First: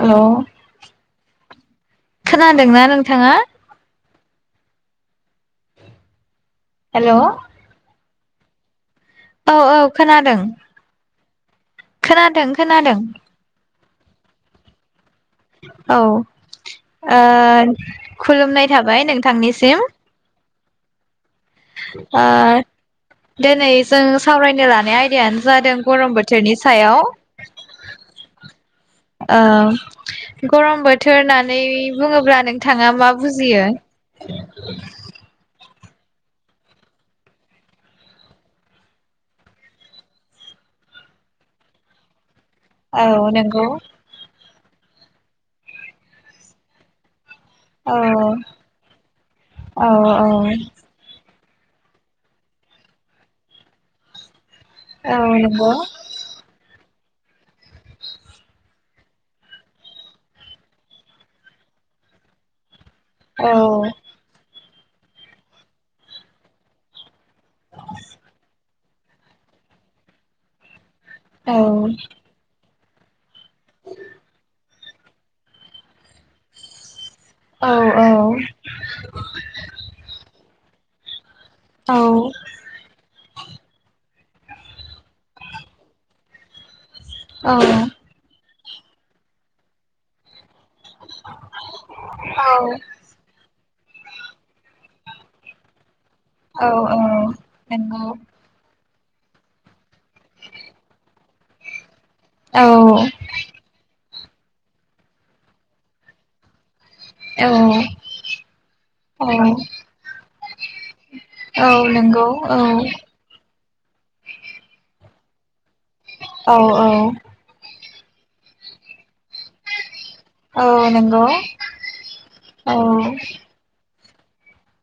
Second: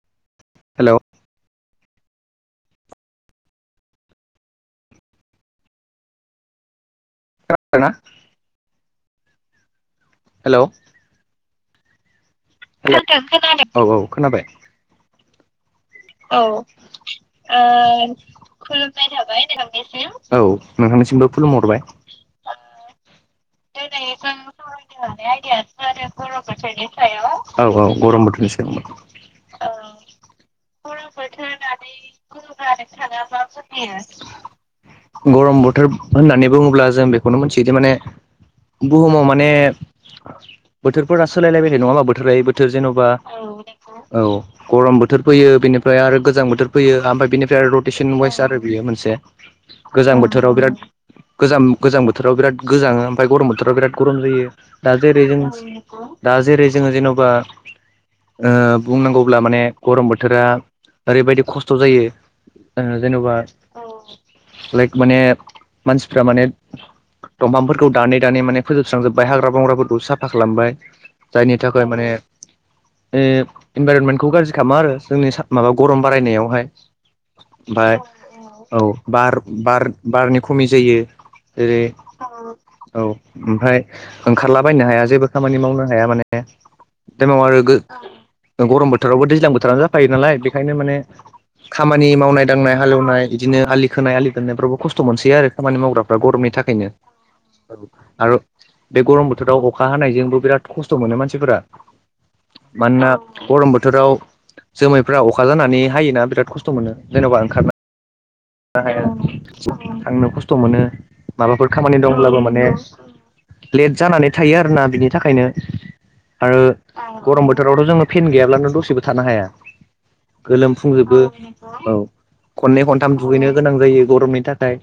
हेल' hello खोनादोंना नोंथाङा? Hello खोनादोंना औ औ खोनादों हेलौ खोनादों। खोनादों हेल' खोनादों औ औ खोनाबाय औ ओ ओ खुलुमनाय थाबाय नोंथांनिसिम औ नोंथांनिसिमबो आर दोनै जों सावरायनो लानाय आयदायानो जादों गरम बोथोरनि सायाव औ औ गरम बोथ [unintelligible] औ गरम बोथोर होननानै बुङोब्ला नोंथाङा मा बुजियो? [inaudible] गरम बोथोर होननानै बुङोब्ला जों बेखौनो मोनथियोदे माने बुहुमाव माने बोथोरफोरा सोलायलायबाय थायो नङाहोमबा बोथोलायै बोथोर थोर जेन'बा औ नोंथां औ गरम बोथोर फैयो बेनिफ्राय आरो गोजां बोथोर फैयो आमफाय बिनि टार औ रटेसन वाइस आरो बियो मोनसे औ गोजां औ बोथोराव बिराद गोम गोजां बोथोराव बिराद गोजाङो ओमफाय गरम बोथोराव बिराद गरम जायो। दा जेरै जों औ नंगौ दा जेरै जोङो जेन'बा ओ बुंनांगौब्ला माने गरम बोथोरा ओरैबायदि खस्थ' जायो ओ जेन'बा औ लाइक माने मानसिफ्रा माने दंफांफोर फोजोबस्रांजोबबाय हाग्रा बंग्राफोरखौ साफा खालामबाय औ जायनि थाखाय माने ने इनभाइरनमेन्टखौ गाज्रि खामो आरो जोंनि माबा गरम बारायनायावहाय औ ओमफाय औ औ बार बार बारनि खमि जायो जेरै औ ओमफाय ओंखारला बायनो हाया जेबो खामानि मावनो हाया माने टाइमाव आरो औ गो गरम बोथोरावबो दैज्लां बोथोरानो जाफायो नालाय ओंखायनो माने खामानि मावनाय दांनाय हालेवनाय इदिनो आलि खोनाय आलि खोननायफ्राबो खस्थ' मोनसैयो आरो खामानि मावग्राफ्रा गरमनि औ थाखैनो औ नंगौ आर' बे गरम बोथोराव अखा हानायजोंबो बिराद खस्थ' मोनो मानसिफोरा औ मानोना गरम बोथोराव जोमैफ्रा अखा जानानै हायोना बिराद खस्थ थ' मोनो जेन'बा औ ओंखारना ना हाया औ थांनो खस्थ' मोनो औ माबाफोर खामानि दं नंगौ औ लेट जानानै थायो आरोना बिनि थाखायनो औ आरो औ गरम बोथोरावथ' जोङो फेन गैयाब्लानो दसेबो थानो हाया औ गोलोमफुंजोबो नंगौ औ नंगौ औ खननै खनथाम दुगैनो गोनां जायो। गरमनि थाखाय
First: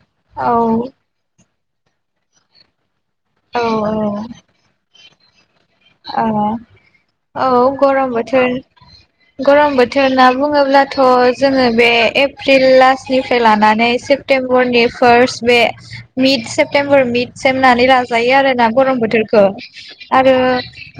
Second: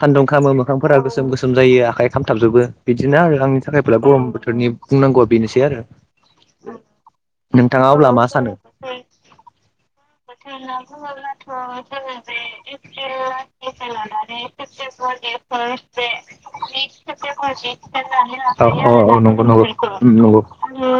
सान्दुं औ खामो मोखांफोरा गोसोम गोसोम जायो आखाइ खामथाबजोबो बिदिनो आरो आंनि औ थाखायब्ला गरम बोथोरनि बुंनांगौया बेनोसै आरो औ औ नोंथाङा अब्ला गरम मा बोथोर सानो? गरम बोथोर ना बुङोब्लाथ' जोङो बे एप्रिल लास्टनिफ्राय लानानै सेप सेप्तेम्बरनि फार्स्ट बे मिट सेप्तेम्बर मिट सेम नानै लाजायो ना औ आरो औ गरम औ नंगौ बोथोरखौ नंगौ उम आरो नंगौ।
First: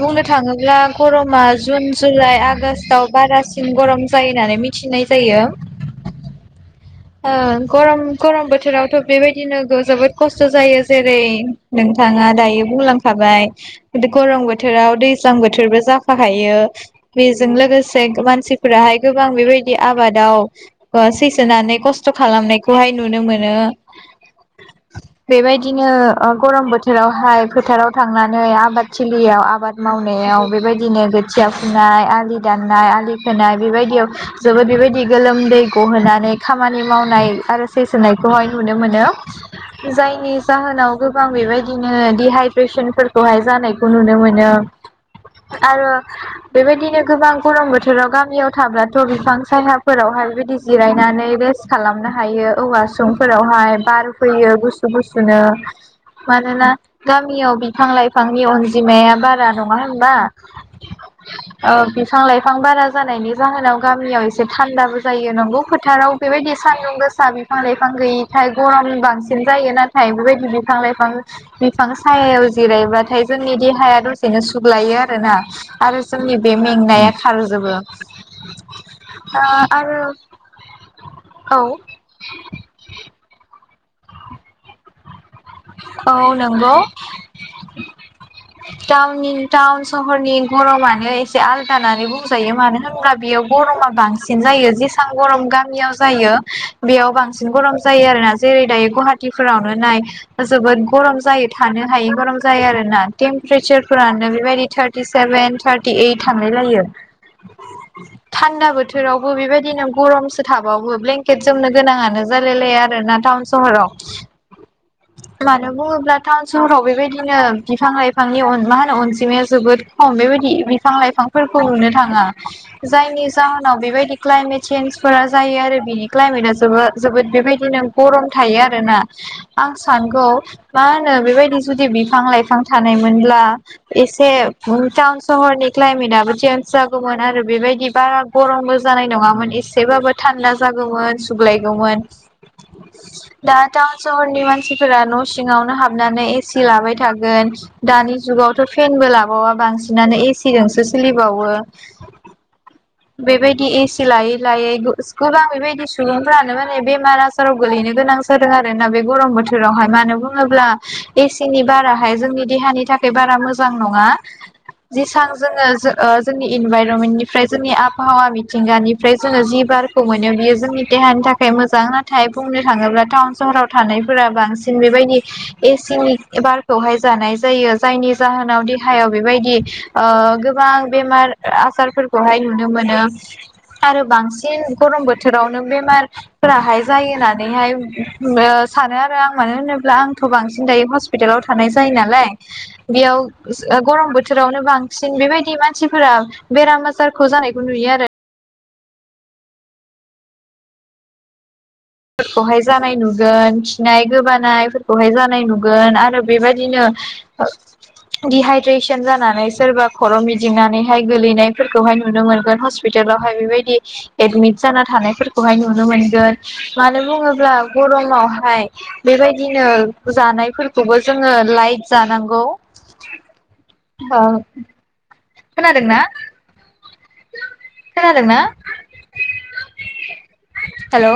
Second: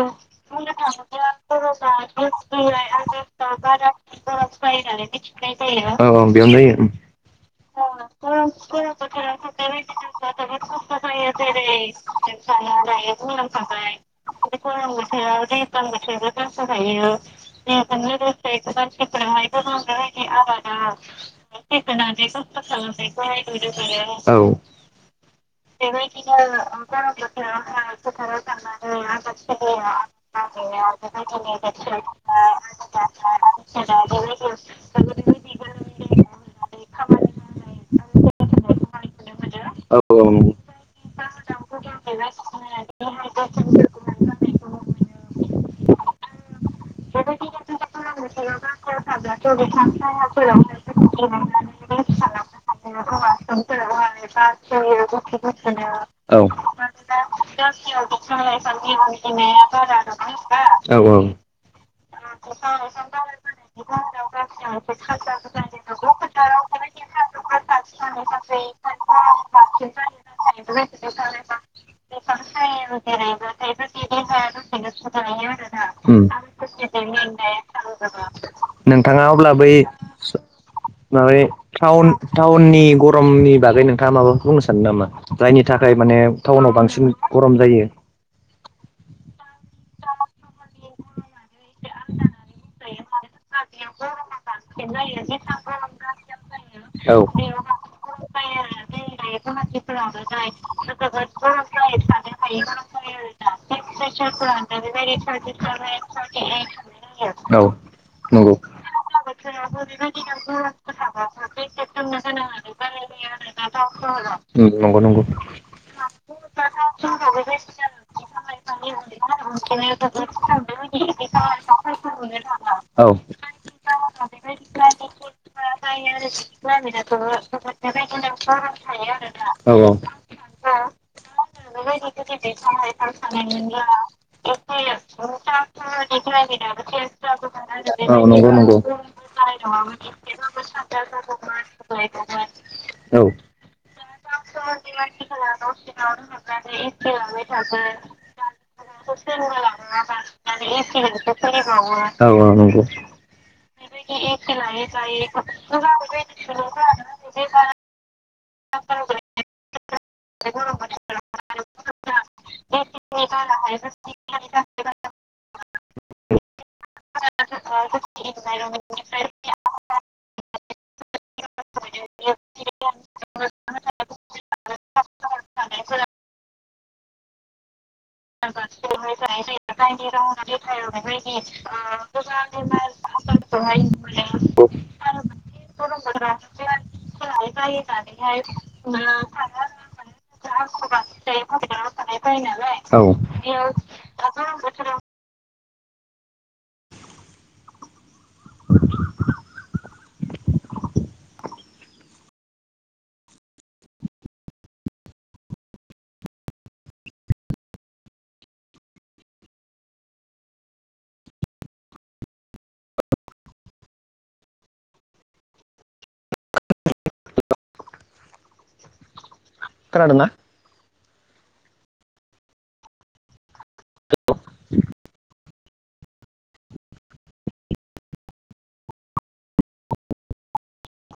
बुंनो थाङोब्ला गरमा जुन जुलाइ आगष्टआव बारासिन गरम जायो नानै मि औ बेयाव नायो ओ गरम गरम बोथोरावथ' बेबायदिनो गो जोबोद खस्थ' जायो जेरै नोंथाङा दायो बुंलांखाबाय गरम बोथ बोथोराव दैज्लां बोथोरबो जाफाहायो बेजों लोगोसे मानसिफोराहाय गोबां बेबाय बिदि आबादाव अ सैसोनानै खस्थ' खालामनायखौहाय नुनो मोनो औ बेबायदिनो गरम बोथोरावहाय फोथाराव थांनानै आबाद थिलियाव आबाद मावनायाव बेबायदिनो गोथिया फुनाय आलि दाननाय आलि खोनाय बेबायदियाव बेबायदि गोलोमदै गहोनानै खामानि मावनाय आरो सैसोनायखौहाय नुनो मोनो जो जायनि जाहोनाव गोबां बेबायदिनो दिहायद्रेसोनफोरखौहाय जानायखौ नुनो मोनो। बिनो आरो बेबायदिनो गोबां गरम बोथोराव गामियाव थाब्लाथ' बिफां सायहाफोरावहाय बिदि जिरायनानै रेस् खालामनो हायो औवा समफोरावहाय बार फैयो गुसु। गुसुनो औ मानोना गामियाव बिफां-लाइफांनि अनजिमाया बारा नङा होनबा औ उम ओ बिफां-लाइफां बारा जानायनि जाहोनाव गामियाव एसे थान्दाबो जायो नंगौ फोथाराव। बेबायदि सान्दुं गोसा बिफां-लाइफां गैयिथाय गरम बांसिन जा- जायो नाथाय बेबायदि बिफां-लाइफां बिफां सायायाव जिरायब्लाथाय जोंनि देहाया द- बिनो सुग्लायो आरो ना आरो जोंनि बे मेंनाया खारजोबो आ-आरो माबे थाउन-थाउननि गरमनि बागै नोंथाङा माबाफोर बुंनो सानदों नामा? जायनि थाखाय माने औ थाउनाव बांसिन गरम जायो। टाउननि-टाउन सहरनि गरमानो एसे आलदा नानै बुंजायो मानो होनब्ला बेयाव गरमा बांसिन जायो जेसां गरम गामियाव जायो बेयाव औ बांसिन गरम जायो आरो ना ज- जेरै दायो गहाटिफोरावनो नाय जोबोद गरम जायो थानो हायै गरम जायो आरो ना टेमप्रेचार फोरानो बेबायदि थार्टि सेेन बेन थारटि एट थांलायलायो। थान्दा बोथोरावबो बेबायदिनो गरमसो थाबावो ब्लेंकेट जोमनो गोनां आ- नो-जालायलाया आरो ना टाउन-सहराव। मानो बुङोब्ला थाउन-सहराव बेबायदिनो बिफां-लाइफांनि अन मा होनो अनजिमाया जो- जोबोद खम बेबायदि बिफां-लाइफांफोरखौ नुनो थाङा जायनि जाहोनाव बेबायदि क्लायन- काइमेट चेन्जफोरा जायो आरो बिनि क्लाइमेटआ जोबो-जोबोद बेबायदिनो गरम थायो आरो ना। आं सानगौ मा होनो बेबायदि जुदि बिफां-लाइफां थानायमोनब्ला एसे- उम टाउन सहरनि क्लायमेटआबो चेन्स जागौमोन आरो बेबायदि औ नंगौ औ बारा नंगौ गरमबो नंगौ जानाय नङामोन। एसेबाबो थान्दा जागौमोन सुग्लायगौमोन औ दा टाउनस- सहरनि मानसिफोरा न' सिङावनो हाबनानै एसि लाबाय थागोन दानि जुगावथ' फेनबो- लाबावा बांसिनानो एसिजोंसो सोलिबावो। औ औ नंगौ बेबायदि एसि लायै-लायै गो-गोबां बेबायदि सुबुंफ्रानो माने बेमार-आजाराव गोलैनो गोनां- दों आरो ना बे गरम बोथोरावहाय मानो बुङोब्ला एसिनि बाराहाय जोंनि देहानि थाखाय बारा- मोजां नङा जेसां जोङो जो-ओ-जोंनि इनभार'मेन्टनिफ्राय जोंनि आबहावा बि- मिथिंगानिफ्राय जोङो जि बारखौ मोनो बियो जोंनि देहानि थाखाय मोजां, नाथाय बुंनो थाङोब्ला टाउन- सहराव थानायफोरा बांसिन बेबायदि एसिनि बारखौहाय जानाय जायो। जायनि जाहोनाव देहायाव बेबायदि ओ-गोबां बेमार आसारफोरखौहाय नुनो मोन- मोन्दों आरो बांसिन गरम बोथोरावनो बेमारफोराहाय जायो नानै हाय- उम-ओ सानो आरो आं मानो होनोब्ला आंथ' बांसिन दायो हस्पिटालाव थानाय जायो नालाय। औ बेयाव स-ओ गरम बोथोरावनो बांसिन बेबायदि- नि मानसिफोरा बेराम आजारखौ जानायखौ नुयो आरो [unintelligible] खौहाय जानाय नुगोन खिनाय गोबानायफोरखौहाय जानाय नुगोन आरो बेबायदिनो ओ दिडहाइद्रेसन जानानै सोरबा खर' मिदिंनानैहाय गोलैनायफोरखौहाय नुनो मोनगोन हस्पिटाल हेल आवहाय बेबायदि एदमिट जाना थानायफोरखौहाय नुनो मोनगोन मानो बुङोब्ला गरमावहाय बेबायदिनो खोनादोंना जानायफोरखौबो जोङो लाइट जानांगौ होनोनादोंना खोनादोंना हेल'